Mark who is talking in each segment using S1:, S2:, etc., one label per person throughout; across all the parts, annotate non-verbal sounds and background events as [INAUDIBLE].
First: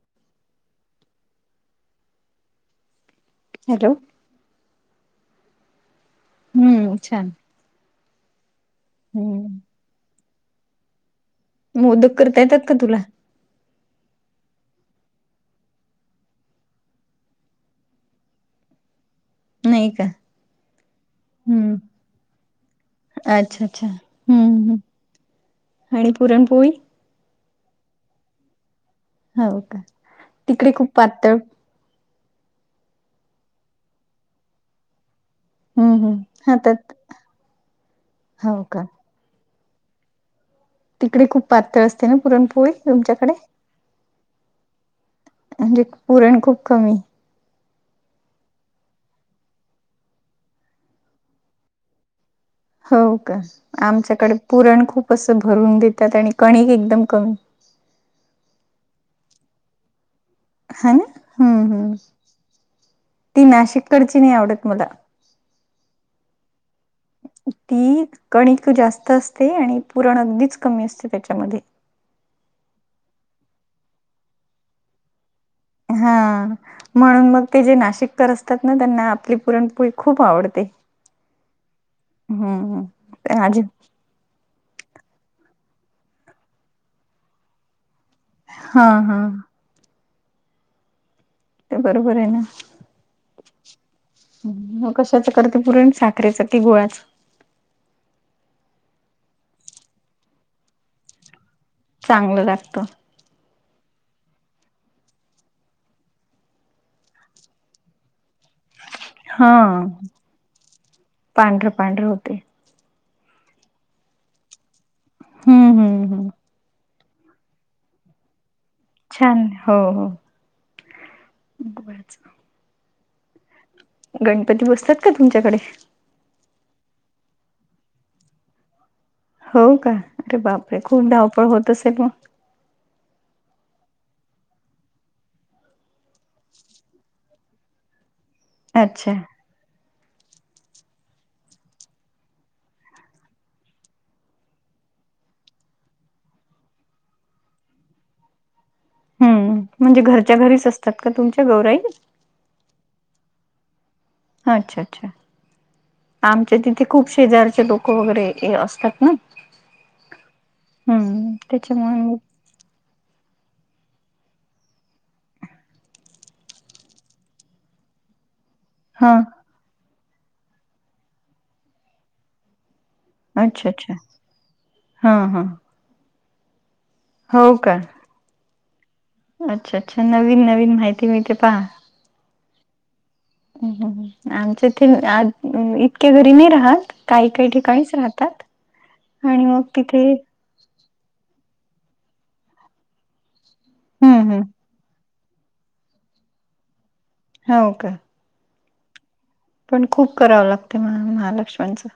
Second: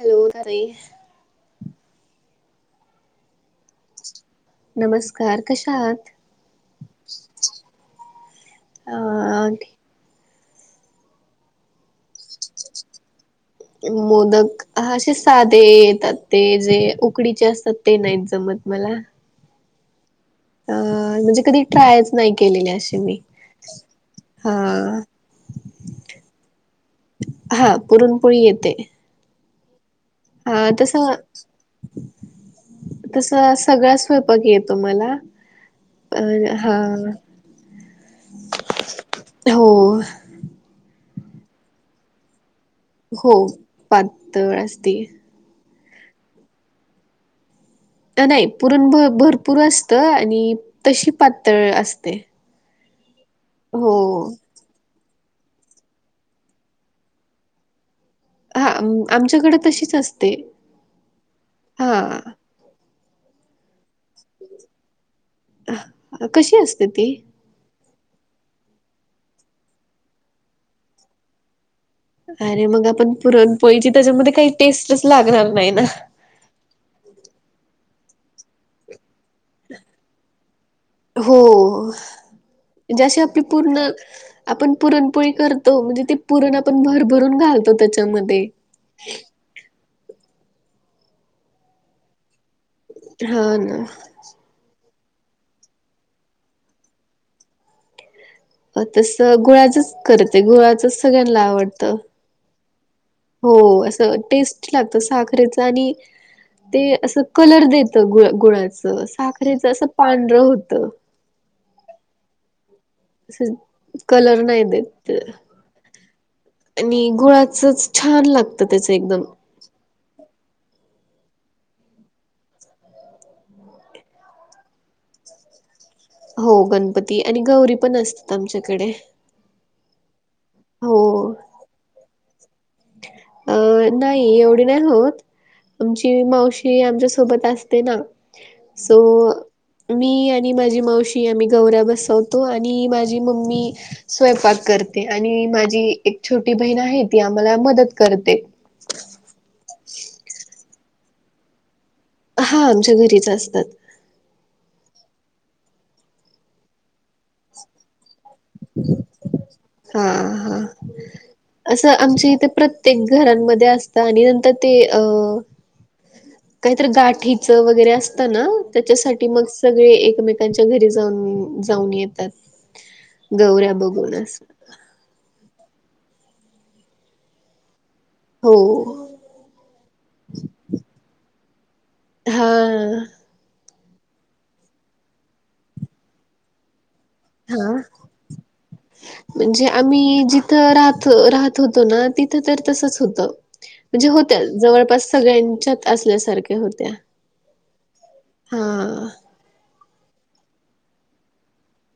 S1: Hello,, नरेऽ
S2: hello,,
S1: नमस्कार,, कशा हात?
S2: हम्म छान.
S1: अ आ आण
S2: हम्म मोदक करता येतात का तुला?
S1: मोदक ह असे साधे येतात ते जे उकडीचे असतात ते नाहीत जमत मला.
S2: नाही का?
S1: अ म्हणजे कधी
S2: हम्म
S1: ट्रायच नाही केलेले अशी मी
S2: अच्छा अच्छा हम्म
S1: हा.
S2: हम्म आणि पुरणपोळी?
S1: हा पुरणपोळी येते.
S2: हौ का?
S1: हा
S2: तिकडे खूप
S1: तस
S2: पातळ
S1: तस सगळा स्वयंपाक येतो मला.
S2: हम्म हम्म
S1: अ हा,
S2: हातात हो का
S1: हो.
S2: तिकडे खूप पातळ असते ना पुरणपोळी? तुमच्याकडे
S1: हो, पातळ असते.
S2: म्हणजे पुरण खूप कमी
S1: त नाही पुरण भ भरपूर असतं आणि तशी पातळ असते.
S2: हौ का
S1: हो
S2: आमच्याकडे पुरण खूप असं भरून देतात आणि कणिक एकदम कमी.
S1: हा आमच्याकडें तशीच असते.
S2: ह हम्म हम्
S1: हा
S2: ती नाशिककडची नाही आवडत मला.
S1: अ कशी असते ती?
S2: ती कणिक जास्त असते आणि पुरण अगदीच कमी असते त्याच्यामध्ये.
S1: अरे मग आपण पुरण पोळीची त्याच्यामध्ये काही टेस्टच लागणार नाही ना.
S2: हा म्हणून मग ते जे नाशिककर असतात ना त्यांना आपली पुरणपोळी खूप आवडते
S1: हो
S2: हम्म हम अजी
S1: हो [INAUDIBLE] आपण पुरणपोळी करतो म्हणजे ते पुरण आपण भरभरून घालतो त्याच्यामध्ये.
S2: हा हा ते बरोबर आहे ना.
S1: हा ना.
S2: मग कशाच करते पुरण साखरेच की गूळाच?
S1: तसं गुळाचच करते गुळाचंच सगळ्यांना आवडतं.
S2: चांगलं लागतं.
S1: हो असं टेस्ट लागत साखरेच आणि ते असं कलर देत गूळ गूळा
S2: हा
S1: साखरेच असं पांढरं होत.
S2: पांढरं पांढरं होते
S1: कलर नाही देत.
S2: हम हम
S1: आणि गुळाचच छान लागत.
S2: छान हो हो. गुळाच. गणपती बसतात का तुमच्याकडे?
S1: हो गणपती आणि गौरी पण असतात आमच्याकडे.
S2: हो का अरे बापरे खूप धावपळ होत असेल मग.
S1: अं नाही एवढी नाही होत. आमची मावशी आमच्या सोबत असते ना सो
S2: अच्छा.
S1: मी आणि माझी मावशी आम्ही गौर्या बसवतो आणि माझी मम्मी स्वयंपाक करते आणि माझी एक छोटी बहीण आहे ती आम्हाला मदत करते.
S2: हम् म्हणजे घरच्या घरीच असतात का तुमच्या गौराई?
S1: हा आमच्या घरीच असतात.
S2: अच्छा अच्छा आमच्या तिथे खूप शेजारचे लोक वगैरे हे असतात ना.
S1: हा हा
S2: हम्म
S1: असं
S2: त्याच्यामुळे मग
S1: आमच्या इथे प्र ते घरांमध्ये असत आणि नंतर ते अ. काहीतर गाठीच वगैरे असतं ना
S2: हा
S1: त्याच्यासाठी मग सगळे एकमेकांच्या घरी जाऊन जाऊन येतात.
S2: अच्छा
S1: गौऱ्या
S2: अच्छा
S1: बघून अस
S2: हां हां. हो का?
S1: हो.
S2: अच्छा अच्छा नवीन नवीन माहिती मिळते पहा.
S1: हा.
S2: आमच्या इथ इतक्या घरी नाही राहात. काही काही
S1: हा
S2: ठिकाणीच राहतात आणि मग तिथे
S1: तर राहतो राहत होतो ना तिथ तर तसच होत म्हणजे
S2: हम्म
S1: होत
S2: हम्म
S1: जवळपास सगळ्यांच्यात असल्यासारख्या होत्या.
S2: होव का?
S1: हा
S2: पण खूप करावं लागते महालक्ष्मणचं.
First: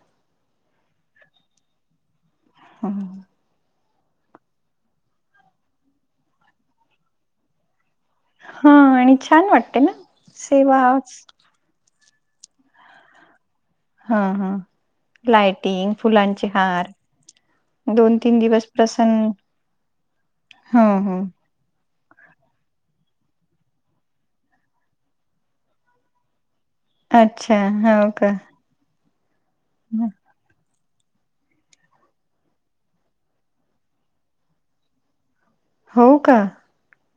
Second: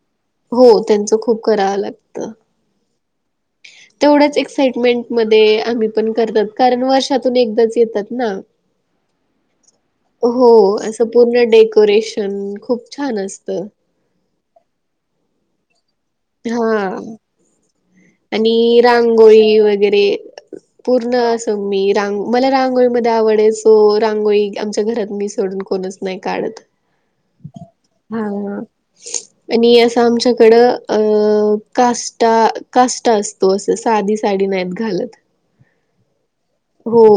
S1: हो त्यांचं खूप करावं लागतं.
S2: हम.
S1: तेवढ्याच एक्साइटमेंट मध्ये आम्ही पण करतात कारण वर्षातून एकदाच येतात. ना
S2: हा आणि छान वाटते ना
S1: हो
S2: सेवा
S1: असं पूर्ण डेकोरेशन प खूप छान असत.
S2: हा हा लाइटिंग फुलांचे हार
S1: हा
S2: दोन तीन दिवस
S1: आणि
S2: प्रसन्न
S1: रांगोळी वगैरे
S2: ह
S1: पूर्ण
S2: ह
S1: अस. तर मी रांग मला रांगोळीमध्ये आवड आहे सो रांगोळी आमच्या घरात मी सोडून कोणच नाही काढत.
S2: अच्छा हवं
S1: हा.
S2: का?
S1: आणि असं
S2: हं.
S1: आमच्याकडं अ कास्टा काष्टा असतो असं साधी साडी नाहीत घालत.
S2: हो का?
S1: हो.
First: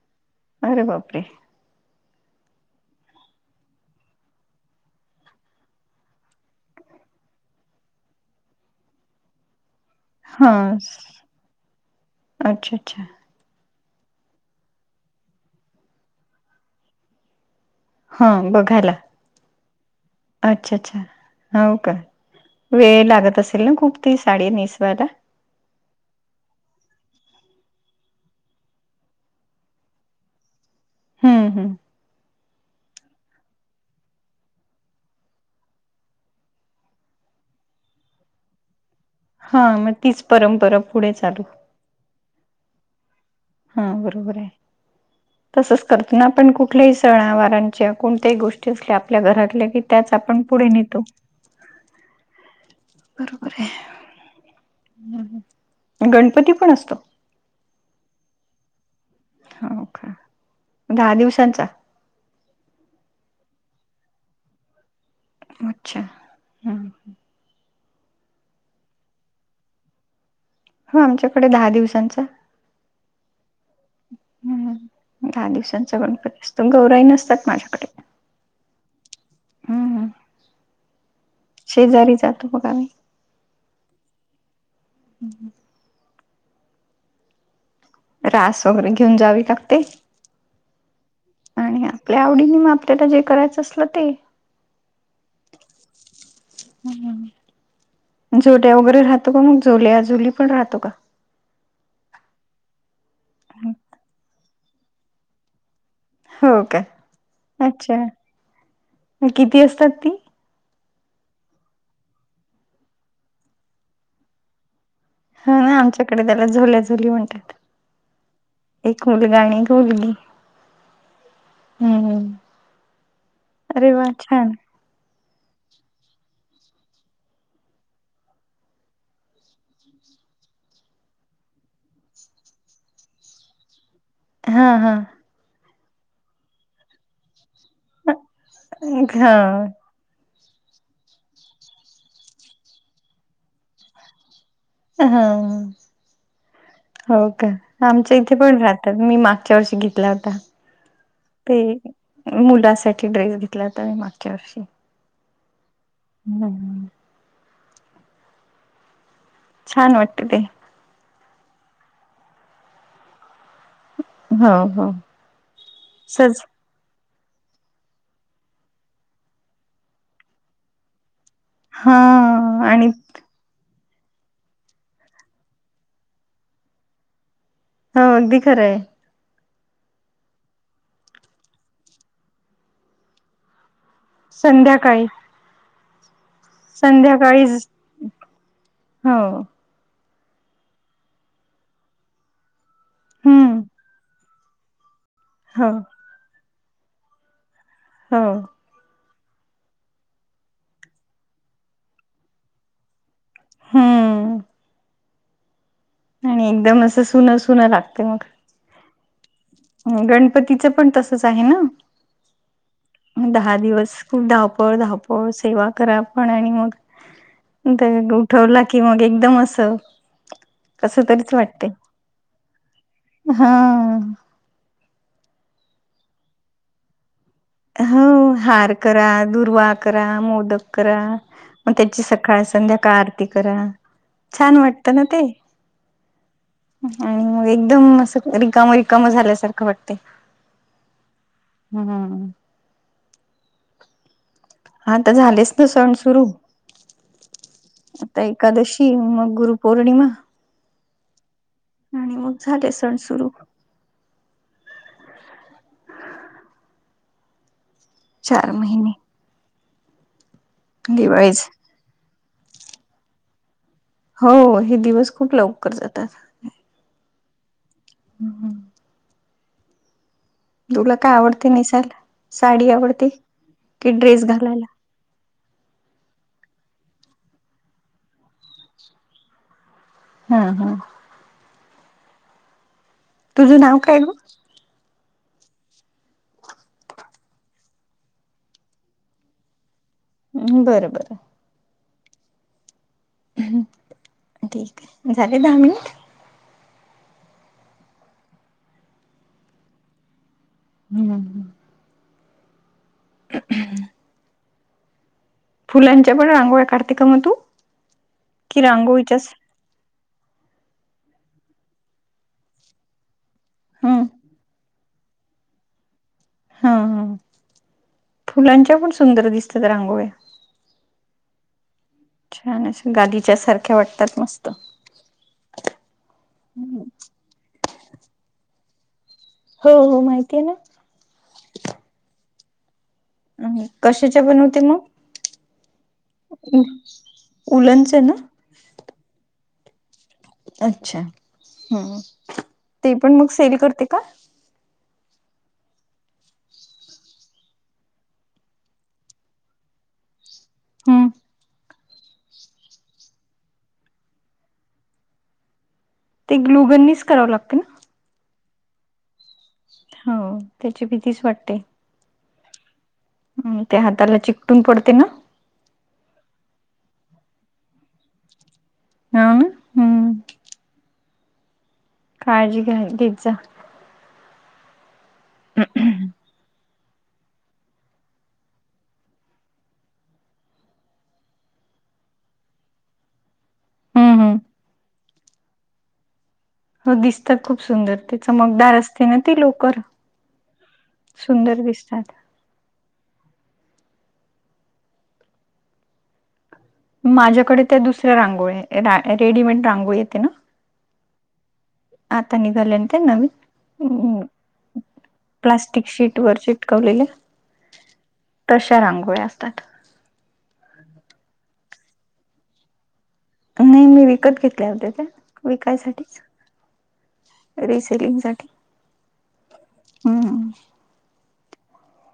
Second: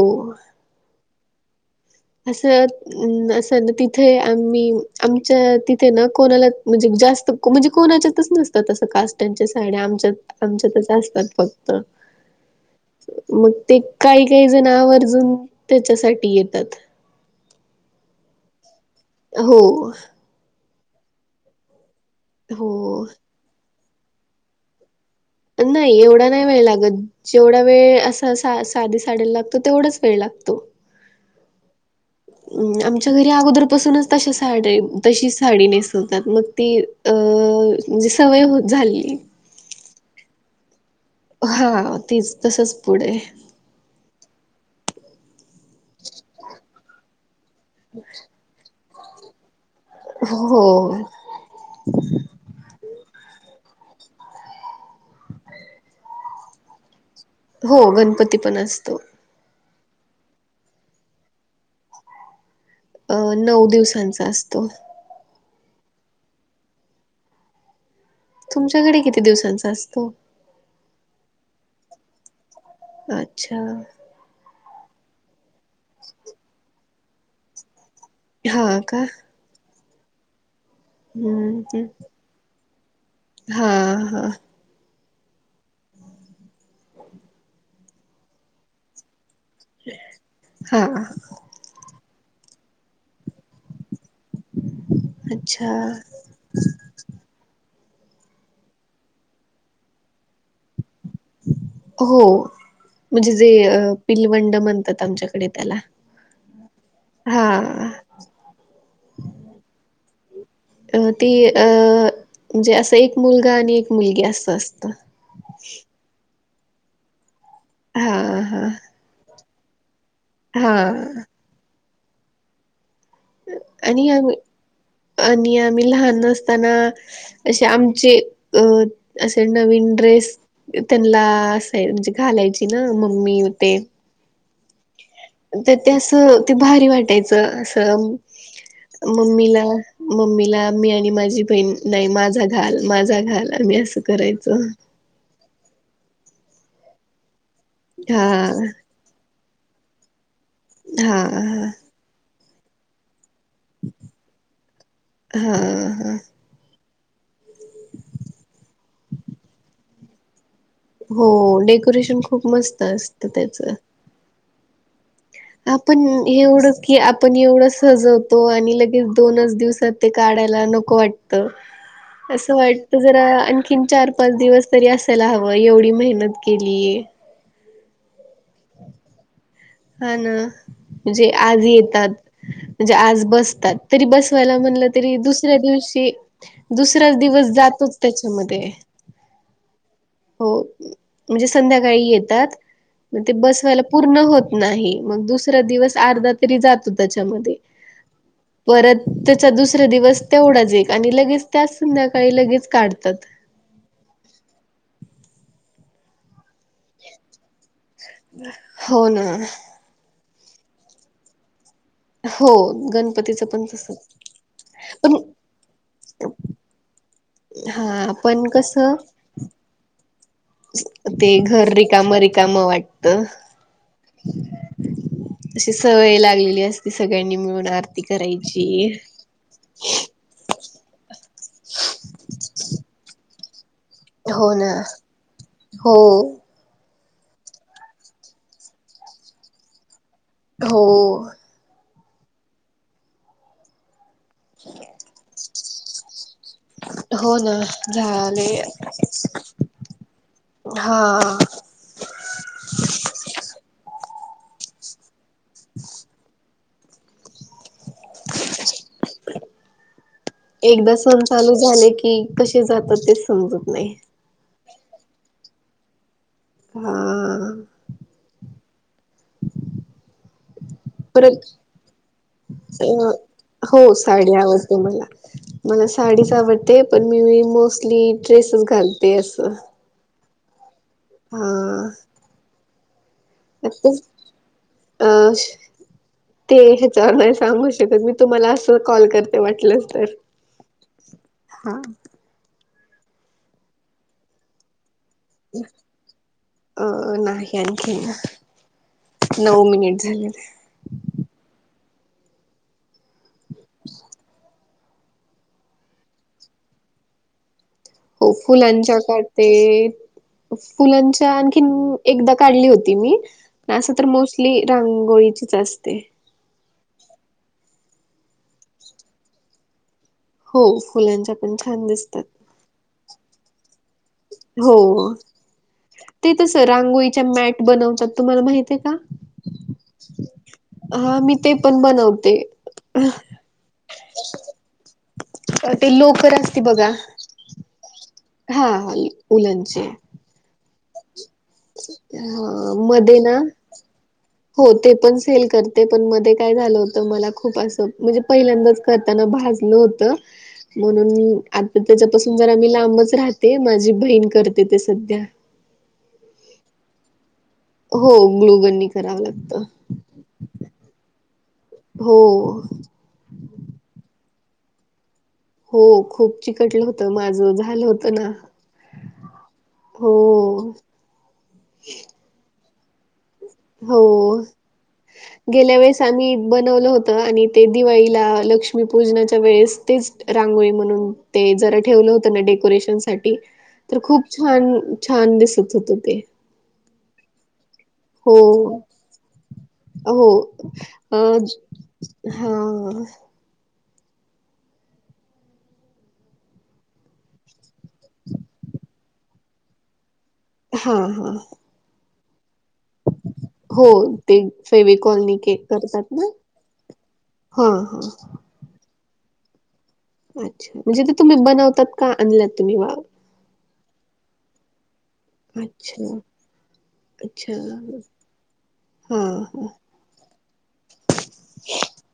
S2: अरे बापरे
S1: असं. अम् असं ना तिथे आम्ही आमच्या तिथे न कोणाला म्हणजे जास्त म्हणजे कोणाच्यातच नसतात तस कास्ट्यांच्या साड्या आमच्यात
S2: हां
S1: आमच्यातच असतात फक्त
S2: अच्छा, अच्छा
S1: मग ते काही काही जण आवर्जून त्याच्यासाठी येतात.
S2: हा बघायला.
S1: हो.
S2: अच्छा अच्छा हो का वेळ
S1: हो
S2: लागत असेल ना खूप त साडी नेसवायला.
S1: नाही एवढा नाही वेळ लागत. जेवढा वेळ असा सा साधी साडायला लागतो तेवढाच वेळ लागतो.
S2: हम्म हम्.
S1: आमच्या घरी अगोदरपासूनच तश्या साड्या तशीच साडी नेसवतात मग ते अ म्हणजे सवय होत झाली.
S2: हा मग तीच परंपरा पुढे चाल.
S1: हा तेच तसंच पुढे
S2: हा बरोबर आहे तसच करतो ना आपण कुठल्याही सण आवारांच्या कोणत्याही गोष्टी आपल्या घरातल्या की त्याच आपण पुढे
S1: हो
S2: नेतो. बरोबर आहे. गणपती पण असतो.
S1: हो गणपती पण असतो.
S2: हो का दहा दिवसांचा
S1: अ नऊ दिवसांचा असतो.
S2: अच्छा हम्म.
S1: तुमच्याकडे किती दिवसांचा असतो?
S2: हो आमच्याकडे दहा दिवसांचा.
S1: अच्छा.
S2: हम्म दहा दिवसांचा गणपती असतो गौराई नसतात माझ्याकडे.
S1: हा का?
S2: हम्म
S1: हम्म
S2: शेजारी जातो बघायला.
S1: हा, हा.
S2: हम्म, हम्म.
S1: [UNINTELLIGIBLE]
S2: रास वगैरे घेऊन जावी लागते.
S1: हा
S2: आणि आपल्या आवडीने मग आपल्याला जे करायचं असल ते.
S1: अच्छा.
S2: हम्म, हम्म झोड्या वगैरे राहतो का मग झोल्या झुली पण राहतो का?
S1: हो म्हणजे जे पिलवंड म्हणतात आमच्याकडे त्याला.
S2: हो का?
S1: हा
S2: अच्छा किती असतात ती?
S1: अ ती अ म्हणजे असं एक मुलगा आणि एक मुलगी असं असतं.
S2: ह आमच्याकडे त्याला झोल्या झोली म्हणतात.
S1: हा, हा.
S2: घोलगा आणि घोलगी.
S1: हा.
S2: हम्म, हम्म. अरे वा
S1: आणि आम्ही
S2: छान
S1: आणि आम्ही लहान असताना असे आमचे अ असे नवीन ड्रेस त्यांला असय म्हणजे घालायची ना मम्मीन ते.
S2: हा हा.
S1: तर ते असं ते भारी वाटायचं असं मम्मीला
S2: हा
S1: मम्मीला मी आणि माझी बहीण नाही माझा घाल माझा घाल आम्ही असं करायचो.
S2: हा हो का आमच्या इथे
S1: हा
S2: पण राहत. तर मी मागच्या वर्षी घेतला होता
S1: हा
S2: ते
S1: हा
S2: मुलासाठी ड्रेस घेतला होता मी मागच्या वर्षी.
S1: हम्म, हम्म
S2: हम्म, हम्म. छान वाटते ते.
S1: हो डेकोरेशन खूप मस्त असतं त्याच.
S2: हो, हो.
S1: आपण
S2: सज
S1: एवढं कि आपण एवढं सजवतो आणि लगेच दोनच दिवसात ते काढायला नको वाट त
S2: हा
S1: असं
S2: आणि
S1: वाटत जरा आणखी [UNINTELLIGIBLE] चार पाच दिवस तरी असायला हवं एवढी मेहनत केलीये.
S2: हा अगदी खरं आहे.
S1: हा ना म्हणजे आज येतात, म्हणजे आज बसतात. तरी बसवायला म्हणलं
S2: संध्याकाळी
S1: तरी दुसऱ्या दिवशी दुसराच दिवस
S2: संध्याकाळीच
S1: जातोच त्याच्यामध्ये.
S2: हो.
S1: हो म्हणजे संध्याकाळी येतात ते
S2: हम्म
S1: बसवायला पूर्ण होत नाही मग दुसरा
S2: हो
S1: दिवस अर्धा तरी जातो त्याच्यामध्ये.
S2: हो.
S1: परत त्याचा दुसरा दिवस तेवढाच एक आणि लगेच त्याच संध्याकाळी लगेच काढतात.
S2: हम्म. आणि एकदम असं सुनं सुनं लागते मग.
S1: हो ना.
S2: गणपतीचं पण तसंच आहे ना
S1: हो गण
S2: मग दहा दिवस खूप धहावपळ धावपळ सेवा करा पण आणि मग. ते
S1: हा पण
S2: उठवला की
S1: कसं
S2: मग एकदम असं. कस
S1: ते
S2: तरीच वाटते
S1: घर रिकाम रिकाम वाटत.
S2: हा
S1: अशी सवय लागलेली असती सगळ्यांनी मिळून आरती
S2: हो
S1: करायची.
S2: हार करा दुर्वा करा मोदक करा मग त्याची सकाळ संध्याकाळ आरती करा. छान वाटत ना ते.
S1: हो
S2: आणि मग एकदम अस रिकाम रिकाम झाल्यासारखं वाटते.
S1: हो.
S2: हम् हम. हा तर झालेच ना सण सुरू.
S1: हो ना
S2: आता
S1: झाले
S2: एकादशी मग गुरुपौर्णिमा.
S1: हा.
S2: आणि मग झाले सण सुरू.
S1: [INAUDIBLE]
S2: चार महिने.
S1: एकदा सण
S2: दिवाळीच
S1: चालू झाले की कसे जातात तेच समजत नाही.
S2: हो हे दिवस खूप लवकर जातात.
S1: हा.
S2: हम् हम. तुला काय
S1: परत
S2: आवडते नेसायला? साडी आवडते
S1: अ हो
S2: की ड्रेस
S1: साडी
S2: घालायला?
S1: आवडते मला. मला साडीच आवडते पण मी मोस्टली ड्रेसेस घालते असं.
S2: हम हा.
S1: हा.
S2: तुझं नाव काय
S1: आताच
S2: ग?
S1: अ ते ह्याच्यावर नाही सांगू शकत मी तुम्हाला असं कॉल करते वाटलं तर.
S2: हम्म बर बरं.
S1: हा.
S2: ठीक आहे झाले दहा मिनिट.
S1: अ नाही आणखी ना नऊ मिनिट झालेले.
S2: हम्म ह.
S1: [INAUDIBLE]
S2: फुलांच्या पण रांगोळ्या काढते का मग तू?
S1: होय
S2: कि
S1: फुलांच्या
S2: रांगोळीच्याच?
S1: काढते. फुलांच्या आणखीन एकदा काढली होती मी. असं
S2: हम्म.
S1: तर मोस्टली रांगोळीचीच असते.
S2: हा ह फुलांच्या पण सुंदर दिसतात रांगोळ्या.
S1: हो फुलांच्या पण छान दिसतात.
S2: छ गादीच्या सारख्या वाट.
S1: हो ते तस रांगोळीच्या मॅट. बनवतात तुम्हाला माहितय का?
S2: हो हो माहिती आहे ना.
S1: हा मी ते पण बनवते.
S2: कशाच्या बनवते
S1: ते लोकर
S2: मग
S1: असते बघा.
S2: उलच ना.
S1: हा उलनचे.
S2: अच्छा हम्
S1: हा
S2: ते पण
S1: मध्ये
S2: मग
S1: ना
S2: सेल करते का?
S1: हो ते पण सेल करते पण मध्ये काय झालं होतं मला खूप असं म्हणजे पहिल्यांदाच. करताना भाजलं होत
S2: हम्म.
S1: म्हणून मी तर त्याच्यापासून जरा मी लांबच राहते माझी बहीण करते ते सध्या
S2: ते ग्लुगननीच करावं लागत ना
S1: हो ग्लूगननी करावं लागतं.
S2: हां त्याची भीतीच वाटते
S1: हो
S2: हां ते हाताला चिकटून पडते ना
S1: हो खूप चिकटलं होत माझं झालं होतं ना
S2: ना
S1: हो
S2: हम्म काळजी घ्या घेत जा
S1: हो गेल्या वेळेस आम्ही बनवलं होत आणि ते दिवाळीला लक्ष्मी पूजनाच्या वेळेस तेच रांगोळी म्हणून ते जरा ठेवलं होतं ना डेकोरेशन साठी तर
S2: हम्म
S1: खूप
S2: हम्म.
S1: छान छान दिसत होत ते
S2: हो दिसतात खूप सुंदर ते
S1: हो
S2: चमकदार असते ना ते लोकर
S1: हो
S2: सुंदर दिसतात
S1: हां
S2: माझ्याकडे त्या दुसऱ्या रांगोळ रा रेडीमेड रांगोळी येते ना
S1: हा हा
S2: हाताने घालेन ते
S1: हो
S2: नवीन
S1: ते फेविकॉलनी के
S2: प्लास्टिक
S1: करतात
S2: शीट
S1: ना
S2: वर चिटकवलेल्या
S1: हा हा
S2: तशा रांगोळीया असतात.
S1: अच्छा म्हणजे ते तुम्ही बनवतात का आणलात तुम्ही वा
S2: कणी मी विकत घेतल्या होत्या त्या.
S1: अच्छा
S2: विकायसाठीच
S1: अच्छा
S2: रिसेलिंग साठी.
S1: हा हा
S2: हम
S1: [INAUDIBLE]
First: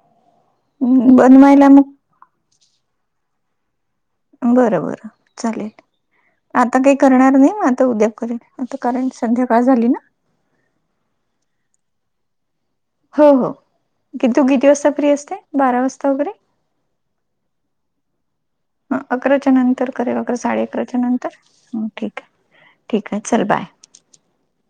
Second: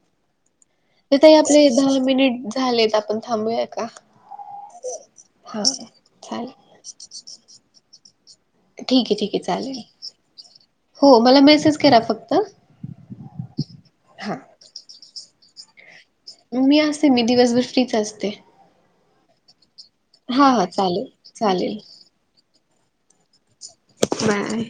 S1: ताई आपले
S2: बनवायला
S1: दहा
S2: मग
S1: मिनिट झालेत आपण थांबूयात का.
S2: बरं बरं
S1: हा
S2: चालेल.
S1: चालेल
S2: आता काही करणार नाही म आता उद्याप करेन आता
S1: ठीक
S2: कारण
S1: आहे ठीक आहे
S2: सध्या काळ
S1: चालेल
S2: झाली ना
S1: हो मला मेसेज करा फक्त.
S2: हो हो की
S1: हां
S2: तू किती वाजता फ्री असते बारा वाजता वैर.
S1: मी असते मी दिवसभर फ्रीच असते.
S2: ह अकराच्या नंतर करेल अकरा
S1: हां
S2: साडे
S1: हां
S2: अकराच्या
S1: चालेल
S2: नंतर
S1: चालेल
S2: ठीक आहे. ठीक आहे चल बाय.
S1: मिळतंय